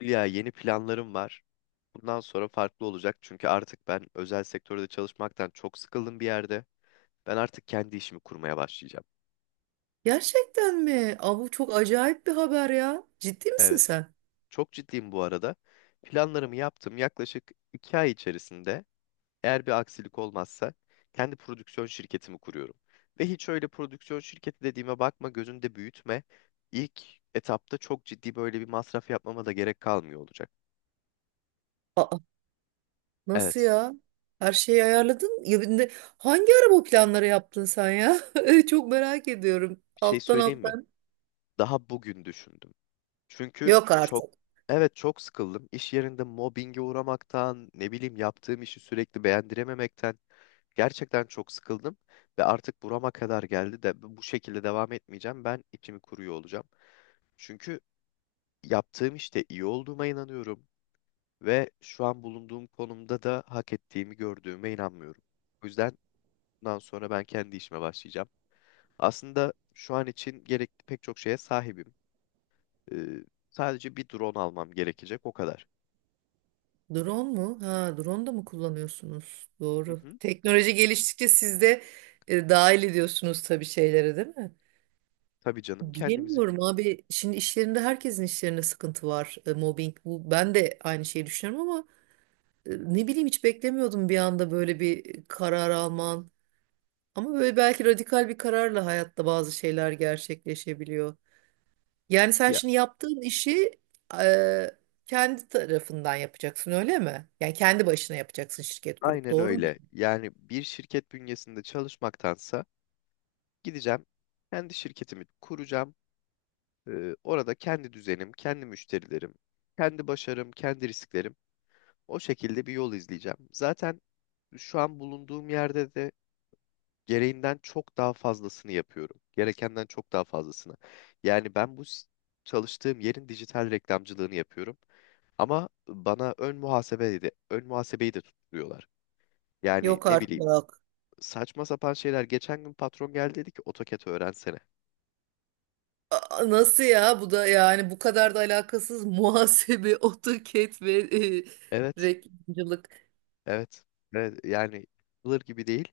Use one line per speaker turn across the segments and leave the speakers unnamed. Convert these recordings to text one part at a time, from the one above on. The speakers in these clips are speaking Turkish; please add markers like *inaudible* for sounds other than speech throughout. Ya, yeni planlarım var. Bundan sonra farklı olacak, çünkü artık ben özel sektörde çalışmaktan çok sıkıldım bir yerde. Ben artık kendi işimi kurmaya başlayacağım.
Gerçekten mi? Aa, bu çok acayip bir haber ya. Ciddi misin
Evet.
sen?
Çok ciddiyim bu arada. Planlarımı yaptım yaklaşık 2 ay içerisinde. Eğer bir aksilik olmazsa kendi prodüksiyon şirketimi kuruyorum. Ve hiç öyle prodüksiyon şirketi dediğime bakma, gözünde büyütme. İlk etapta çok ciddi böyle bir masraf yapmama da gerek kalmıyor olacak.
Aa, nasıl
Evet.
ya? Her şeyi ayarladın. Ya, bir de hangi ara bu planları yaptın sen ya? *laughs* Çok merak ediyorum.
Bir şey
Alttan
söyleyeyim mi?
alttan.
Daha bugün düşündüm. Çünkü
Yok
çok,
artık.
evet, çok sıkıldım. İş yerinde mobbinge uğramaktan, ne bileyim, yaptığım işi sürekli beğendirememekten gerçekten çok sıkıldım, ve artık burama kadar geldi, de bu şekilde devam etmeyeceğim. Ben içimi kuruyor olacağım. Çünkü yaptığım işte iyi olduğuma inanıyorum ve şu an bulunduğum konumda da hak ettiğimi gördüğüme inanmıyorum. O yüzden bundan sonra ben kendi işime başlayacağım. Aslında şu an için gerekli pek çok şeye sahibim. Ee, Sadece bir drone almam gerekecek, o kadar.
Drone mu? Ha, drone da mı kullanıyorsunuz?
Hı
Doğru.
hı.
Teknoloji geliştikçe siz de dahil ediyorsunuz tabii şeylere, değil mi?
Tabii canım, kendimizi,
Bilemiyorum abi. Şimdi işlerinde herkesin işlerinde sıkıntı var. E, mobbing bu. Ben de aynı şeyi düşünüyorum ama ne bileyim, hiç beklemiyordum bir anda böyle bir karar alman. Ama böyle belki radikal bir kararla hayatta bazı şeyler gerçekleşebiliyor. Yani sen
ya
şimdi yaptığın işi e, kendi tarafından yapacaksın, öyle mi? Yani kendi başına yapacaksın şirket kurup,
aynen
doğru mu?
öyle. Yani bir şirket bünyesinde çalışmaktansa gideceğim, kendi şirketimi kuracağım. Orada kendi düzenim, kendi müşterilerim, kendi başarım, kendi risklerim. O şekilde bir yol izleyeceğim. Zaten şu an bulunduğum yerde de gereğinden çok daha fazlasını yapıyorum. Gerekenden çok daha fazlasını. Yani ben çalıştığım yerin dijital reklamcılığını yapıyorum. Ama bana ön muhasebeyi de tutturuyorlar. Yani
Yok
ne bileyim,
artık.
saçma sapan şeyler. Geçen gün patron geldi, dedi ki AutoCAD öğrensene.
Aa, nasıl ya? Bu da yani bu kadar da alakasız muhasebe, *laughs* AutoCAD ve e,
Evet,
reklamcılık.
evet, evet, yani yapılır gibi değil.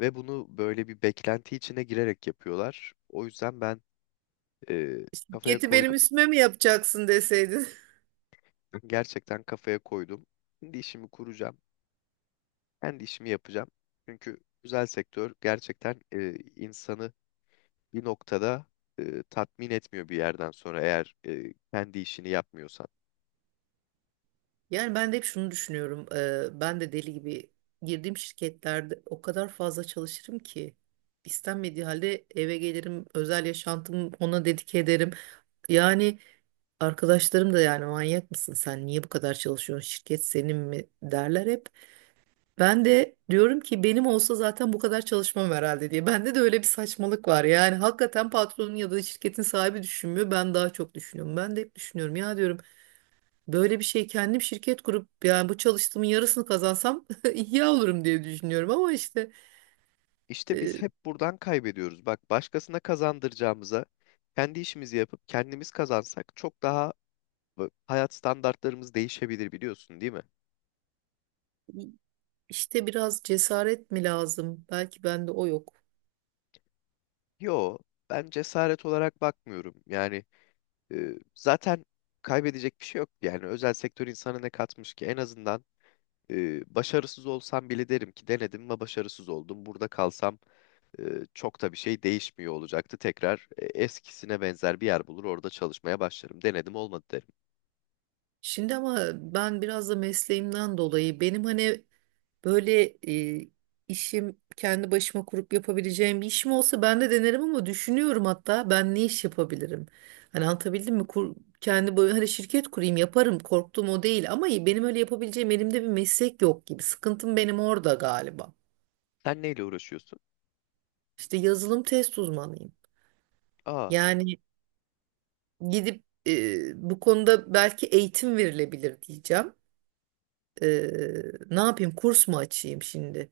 Ve bunu böyle bir beklenti içine girerek yapıyorlar. O yüzden ben e, kafaya
Şirketi benim
koydum.
üstüme mi yapacaksın deseydin? *laughs*
Gerçekten kafaya koydum. Kendi işimi kuracağım. Kendi işimi yapacağım. Çünkü özel sektör gerçekten insanı bir noktada tatmin etmiyor bir yerden sonra, eğer kendi işini yapmıyorsan.
Yani ben de hep şunu düşünüyorum. Ben de deli gibi girdiğim şirketlerde o kadar fazla çalışırım ki istenmediği halde eve gelirim, özel yaşantımı ona dedike ederim. Yani arkadaşlarım da, yani manyak mısın sen? Niye bu kadar çalışıyorsun? Şirket senin mi, derler hep. Ben de diyorum ki benim olsa zaten bu kadar çalışmam herhalde diye. Bende de öyle bir saçmalık var. Yani hakikaten patronun ya da şirketin sahibi düşünmüyor. Ben daha çok düşünüyorum. Ben de hep düşünüyorum ya, diyorum. Böyle bir şey kendim şirket kurup yani bu çalıştığımın yarısını kazansam *laughs* iyi olurum diye düşünüyorum ama işte
İşte
e,
biz hep buradan kaybediyoruz. Bak, başkasına kazandıracağımıza kendi işimizi yapıp kendimiz kazansak çok daha hayat standartlarımız değişebilir, biliyorsun değil mi?
işte biraz cesaret mi lazım? Belki bende o yok.
Yo, ben cesaret olarak bakmıyorum. Yani zaten kaybedecek bir şey yok. Yani özel sektör insana ne katmış ki? En azından başarısız olsam bile derim ki denedim ve başarısız oldum. Burada kalsam e, çok da bir şey değişmiyor olacaktı. Tekrar eskisine benzer bir yer bulur, orada çalışmaya başlarım. Denedim, olmadı derim.
Şimdi ama ben biraz da mesleğimden dolayı benim hani böyle e, işim kendi başıma kurup yapabileceğim bir işim olsa ben de denerim ama düşünüyorum, hatta ben ne iş yapabilirim? Hani anlatabildim mi? Kendi böyle hani şirket kurayım yaparım, korktuğum o değil ama benim öyle yapabileceğim elimde bir meslek yok gibi. Sıkıntım benim orada galiba.
Sen neyle uğraşıyorsun?
İşte yazılım test uzmanıyım.
Aa,
Yani gidip bu konuda belki eğitim verilebilir diyeceğim. E, Ne yapayım, kurs mu açayım şimdi?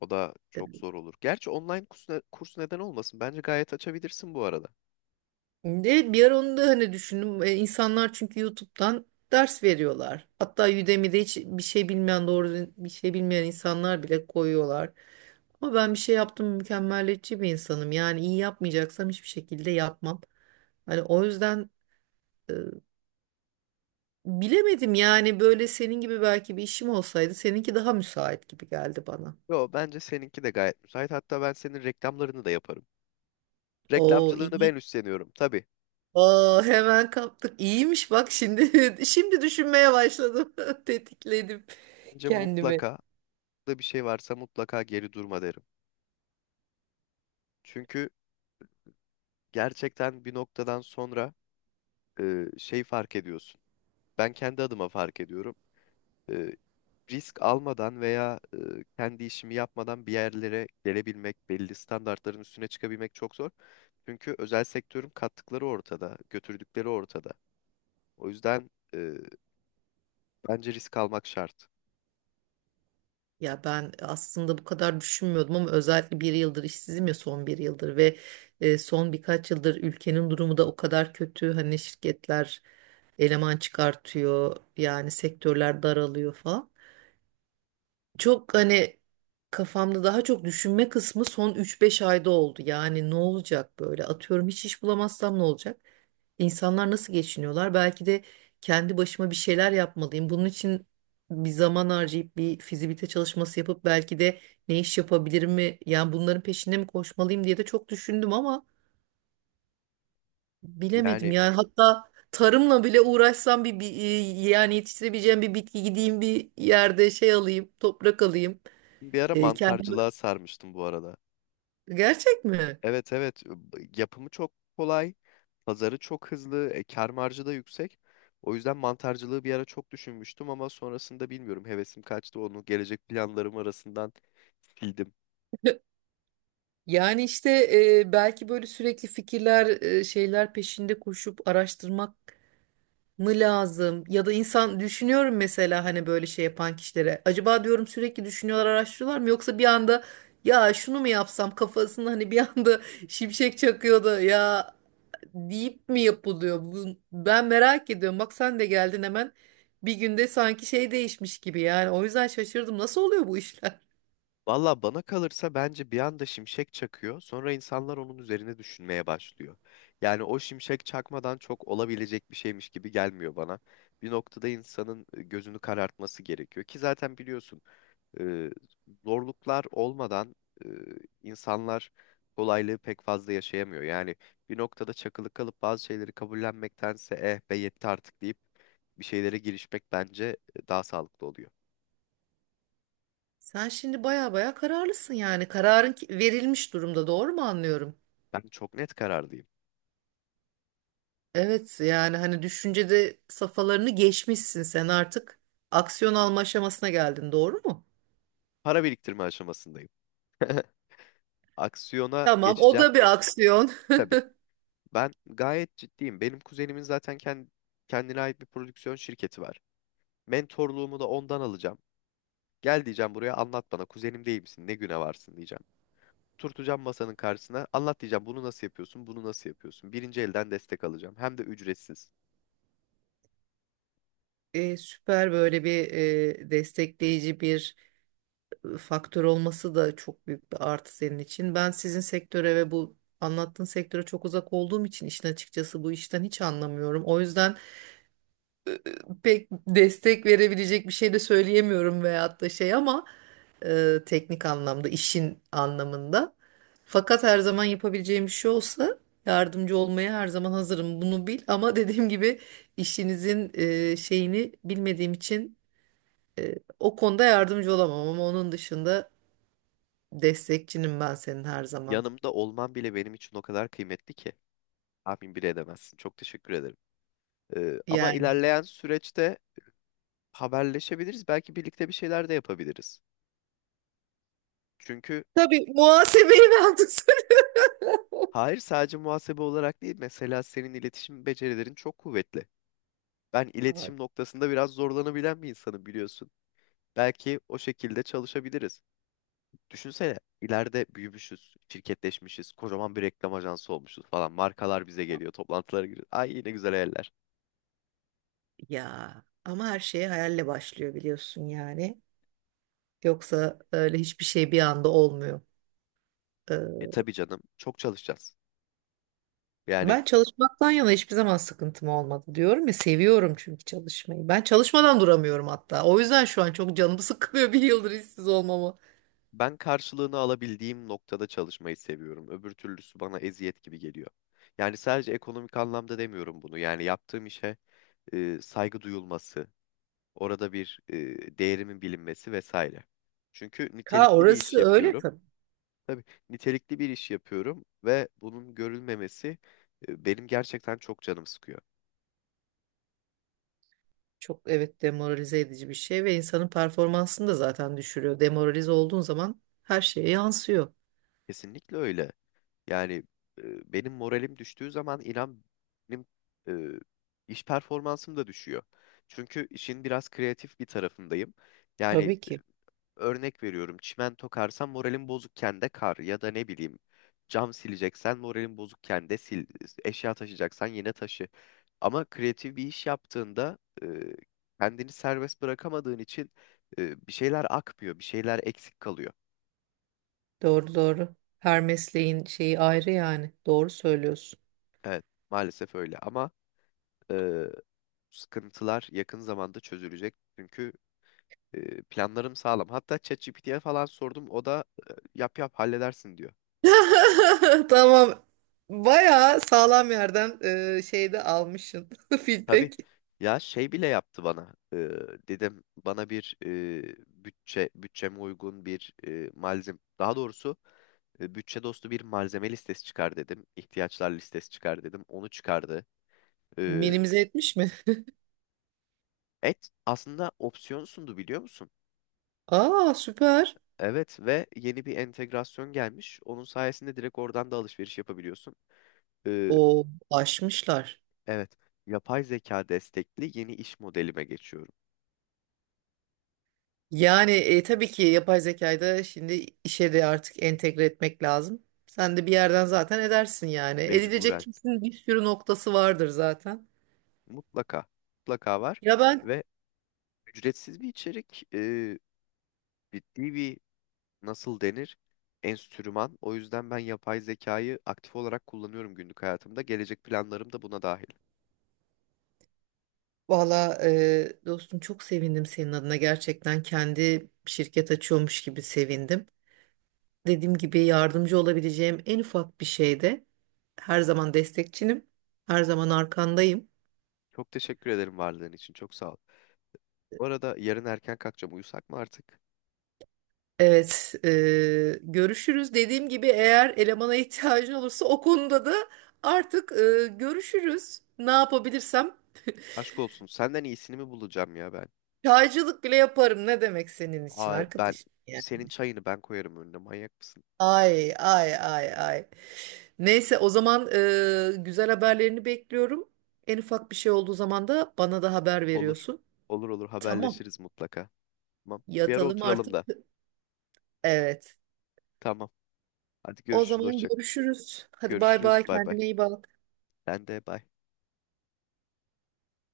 o da çok
E,
zor olur. Gerçi online kurs neden olmasın? Bence gayet açabilirsin bu arada.
Evet, bir ara onu da hani düşündüm. E, insanlar çünkü YouTube'dan ders veriyorlar. Hatta Udemy'de hiç bir şey bilmeyen, doğru düzgün bir şey bilmeyen insanlar bile koyuyorlar. Ama ben bir şey yaptım, mükemmeliyetçi bir insanım. Yani iyi yapmayacaksam hiçbir şekilde yapmam. Hani o yüzden e, bilemedim yani. Böyle senin gibi belki bir işim olsaydı, seninki daha müsait gibi geldi bana.
Yo, bence seninki de gayet müsait. Hatta ben senin reklamlarını da yaparım.
Oo
Reklamcılığını
iyi.
ben üstleniyorum. Tabii.
Aa, hemen kaptık. İyiymiş bak, şimdi *laughs* şimdi düşünmeye başladım. *laughs* Tetikledim
Bence
kendimi.
mutlaka da bir şey varsa, mutlaka geri durma derim. Çünkü gerçekten bir noktadan sonra şey fark ediyorsun. Ben kendi adıma fark ediyorum. e, Risk almadan veya kendi işimi yapmadan bir yerlere gelebilmek, belli standartların üstüne çıkabilmek çok zor. Çünkü özel sektörün kattıkları ortada, götürdükleri ortada. O yüzden e, bence risk almak şart.
Ya ben aslında bu kadar düşünmüyordum ama özellikle bir yıldır işsizim ya, son bir yıldır ve son birkaç yıldır ülkenin durumu da o kadar kötü. Hani şirketler eleman çıkartıyor, yani sektörler daralıyor falan. Çok hani kafamda daha çok düşünme kısmı son üç beş ayda oldu. Yani ne olacak böyle, atıyorum hiç iş bulamazsam ne olacak? İnsanlar nasıl geçiniyorlar? Belki de kendi başıma bir şeyler yapmalıyım. Bunun için bir zaman harcayıp bir fizibilite çalışması yapıp belki de ne iş yapabilirim mi? Yani bunların peşinde mi koşmalıyım diye de çok düşündüm ama bilemedim.
Yani
Yani hatta tarımla bile uğraşsam yani yetiştirebileceğim bir bitki, gideyim bir yerde şey alayım, toprak alayım.
bir ara
E, kendim...
mantarcılığa sarmıştım bu arada.
Gerçek mi?
Evet, evet, yapımı çok kolay, pazarı çok hızlı, kar marjı da yüksek. O yüzden mantarcılığı bir ara çok düşünmüştüm, ama sonrasında bilmiyorum, hevesim kaçtı, onu gelecek planlarım arasından sildim.
*laughs* Yani işte belki böyle sürekli fikirler, şeyler peşinde koşup araştırmak mı lazım? Ya da insan düşünüyorum mesela hani böyle şey yapan kişilere. Acaba diyorum, sürekli düşünüyorlar, araştırıyorlar mı? Yoksa bir anda ya şunu mu yapsam kafasında, hani bir anda *laughs* şimşek çakıyordu ya deyip mi yapılıyor? Bu, ben merak ediyorum. Bak sen de geldin hemen. Bir günde sanki şey değişmiş gibi yani. O yüzden şaşırdım. Nasıl oluyor bu işler?
Valla bana kalırsa, bence bir anda şimşek çakıyor. Sonra insanlar onun üzerine düşünmeye başlıyor. Yani o şimşek çakmadan çok olabilecek bir şeymiş gibi gelmiyor bana. Bir noktada insanın gözünü karartması gerekiyor ki, zaten biliyorsun, e, zorluklar olmadan e, insanlar kolaylığı pek fazla yaşayamıyor. Yani bir noktada çakılı kalıp bazı şeyleri kabullenmektense, eh be yetti artık deyip bir şeylere girişmek bence daha sağlıklı oluyor.
Sen şimdi baya baya kararlısın yani. Verilmiş durumda. Doğru mu anlıyorum?
Ben çok net kararlıyım.
Evet, yani hani düşüncede safhalarını geçmişsin sen, artık aksiyon alma aşamasına geldin, doğru mu?
Para biriktirme aşamasındayım. *laughs* Aksiyona
Tamam, o
geçeceğim.
da bir aksiyon. *laughs*
Tabii. Ben gayet ciddiyim. Benim kuzenimin zaten kendine ait bir prodüksiyon şirketi var. Mentorluğumu da ondan alacağım. Gel diyeceğim buraya, anlat bana. Kuzenim değil misin? Ne güne varsın diyeceğim. Turtacağım masanın karşısına. Anlat diyeceğim. Bunu nasıl yapıyorsun? Bunu nasıl yapıyorsun? Birinci elden destek alacağım. Hem de ücretsiz.
E, süper böyle bir destekleyici bir faktör olması da çok büyük bir artı senin için. Ben sizin sektöre ve bu anlattığın sektöre çok uzak olduğum için işin açıkçası, bu işten hiç anlamıyorum. O yüzden pek destek verebilecek bir şey de söyleyemiyorum veyahut da şey, ama teknik anlamda, işin anlamında. Fakat her zaman yapabileceğim bir şey olsa yardımcı olmaya her zaman hazırım. Bunu bil, ama *laughs* dediğim gibi işinizin şeyini bilmediğim için o konuda yardımcı olamam ama onun dışında destekçinim ben senin her zaman.
Yanımda olman bile benim için o kadar kıymetli ki. Tahmin bile edemezsin. Çok teşekkür ederim. Ama
Yani
ilerleyen süreçte haberleşebiliriz. Belki birlikte bir şeyler de yapabiliriz. Çünkü...
tabii muhasebeyi ben tutarım.
Hayır, sadece muhasebe olarak değil, mesela senin iletişim becerilerin çok kuvvetli. Ben iletişim noktasında biraz zorlanabilen bir insanım, biliyorsun. Belki o şekilde çalışabiliriz. Düşünsene, ileride büyümüşüz, şirketleşmişiz, kocaman bir reklam ajansı olmuşuz falan. Markalar bize geliyor, toplantılara giriyoruz. Ay, yine güzel hayaller.
Ya ama her şey hayalle başlıyor biliyorsun yani. Yoksa öyle hiçbir şey bir anda olmuyor.
E tabii canım, çok çalışacağız. Yani
Ben çalışmaktan yana hiçbir zaman sıkıntım olmadı, diyorum ya, seviyorum çünkü çalışmayı. Ben çalışmadan duramıyorum hatta. O yüzden şu an çok canımı sıkılıyor *laughs* bir yıldır işsiz olmama.
ben karşılığını alabildiğim noktada çalışmayı seviyorum. Öbür türlüsü bana eziyet gibi geliyor. Yani sadece ekonomik anlamda demiyorum bunu. Yani yaptığım işe saygı duyulması, orada bir değerimin bilinmesi vesaire. Çünkü
Ha,
nitelikli bir iş
orası öyle
yapıyorum.
tabii.
Tabii, nitelikli bir iş yapıyorum ve bunun görülmemesi benim gerçekten çok canım sıkıyor.
Çok, evet, demoralize edici bir şey ve insanın performansını da zaten düşürüyor. Demoralize olduğun zaman her şeye yansıyor.
Kesinlikle öyle. Yani benim moralim düştüğü zaman, inan, benim e, iş performansım da düşüyor. Çünkü işin biraz kreatif bir tarafındayım. Yani,
Tabii ki.
örnek veriyorum, çimento karsan moralim bozukken de kar, ya da ne bileyim cam sileceksen moralim bozukken de sil, eşya taşıyacaksan yine taşı. Ama kreatif bir iş yaptığında kendini serbest bırakamadığın için bir şeyler akmıyor, bir şeyler eksik kalıyor.
Doğru doğru. Her mesleğin şeyi ayrı yani. Doğru söylüyorsun.
Evet, maalesef öyle ama e, sıkıntılar yakın zamanda çözülecek. Çünkü planlarım sağlam. Hatta ChatGPT'ye falan sordum. O da yap yap halledersin diyor.
*laughs* Tamam. Bayağı sağlam yerden şeyde almışsın *laughs*
Tabii
feedback.
ya, şey bile yaptı bana. Dedim, bana bir bütçeme uygun bir malzeme, daha doğrusu bütçe dostu bir malzeme listesi çıkar dedim. İhtiyaçlar listesi çıkar dedim. Onu çıkardı. Ee,
Minimize etmiş mi?
et Aslında opsiyon sundu, biliyor musun?
*laughs* Aa süper.
Evet, ve yeni bir entegrasyon gelmiş. Onun sayesinde direkt oradan da alışveriş yapabiliyorsun. Ee,
O aşmışlar.
evet, yapay zeka destekli yeni iş modelime geçiyorum.
Yani tabii ki yapay zekayı da şimdi işe de artık entegre etmek lazım. Sen de bir yerden zaten edersin yani. Edilecek
Mecburen.
kesin bir sürü noktası vardır zaten.
Mutlaka. Mutlaka var.
Ya,
Ve ücretsiz bir içerik, ciddi bir, nasıl denir, enstrüman. O yüzden ben yapay zekayı aktif olarak kullanıyorum günlük hayatımda. Gelecek planlarım da buna dahil.
valla dostum çok sevindim senin adına. Gerçekten kendi şirket açıyormuş gibi sevindim. Dediğim gibi yardımcı olabileceğim en ufak bir şeyde her zaman destekçinim. Her zaman arkandayım.
Çok teşekkür ederim varlığın için. Çok sağ ol. Bu arada yarın erken kalkacağım. Uyusak mı artık?
Evet, görüşürüz. Dediğim gibi eğer elemana ihtiyacın olursa o konuda da artık görüşürüz. Ne yapabilirsem
Aşk olsun. Senden iyisini mi bulacağım ya ben?
çaycılık bile yaparım. Ne demek senin için
Aa, ben
arkadaş? Yani.
senin çayını ben koyarım önüne. Manyak mısın?
Ay ay ay ay. Neyse, o zaman güzel haberlerini bekliyorum. En ufak bir şey olduğu zaman da bana da haber
Olur.
veriyorsun.
Olur olur,
Tamam.
haberleşiriz mutlaka. Tamam. Bir ara
Yatalım
oturalım
artık.
da.
Evet.
Tamam. Hadi
O
görüşürüz.
zaman
Hoşça.
görüşürüz. Hadi bay
Görüşürüz.
bay.
Bay bay.
Kendine iyi bak.
Ben de bay.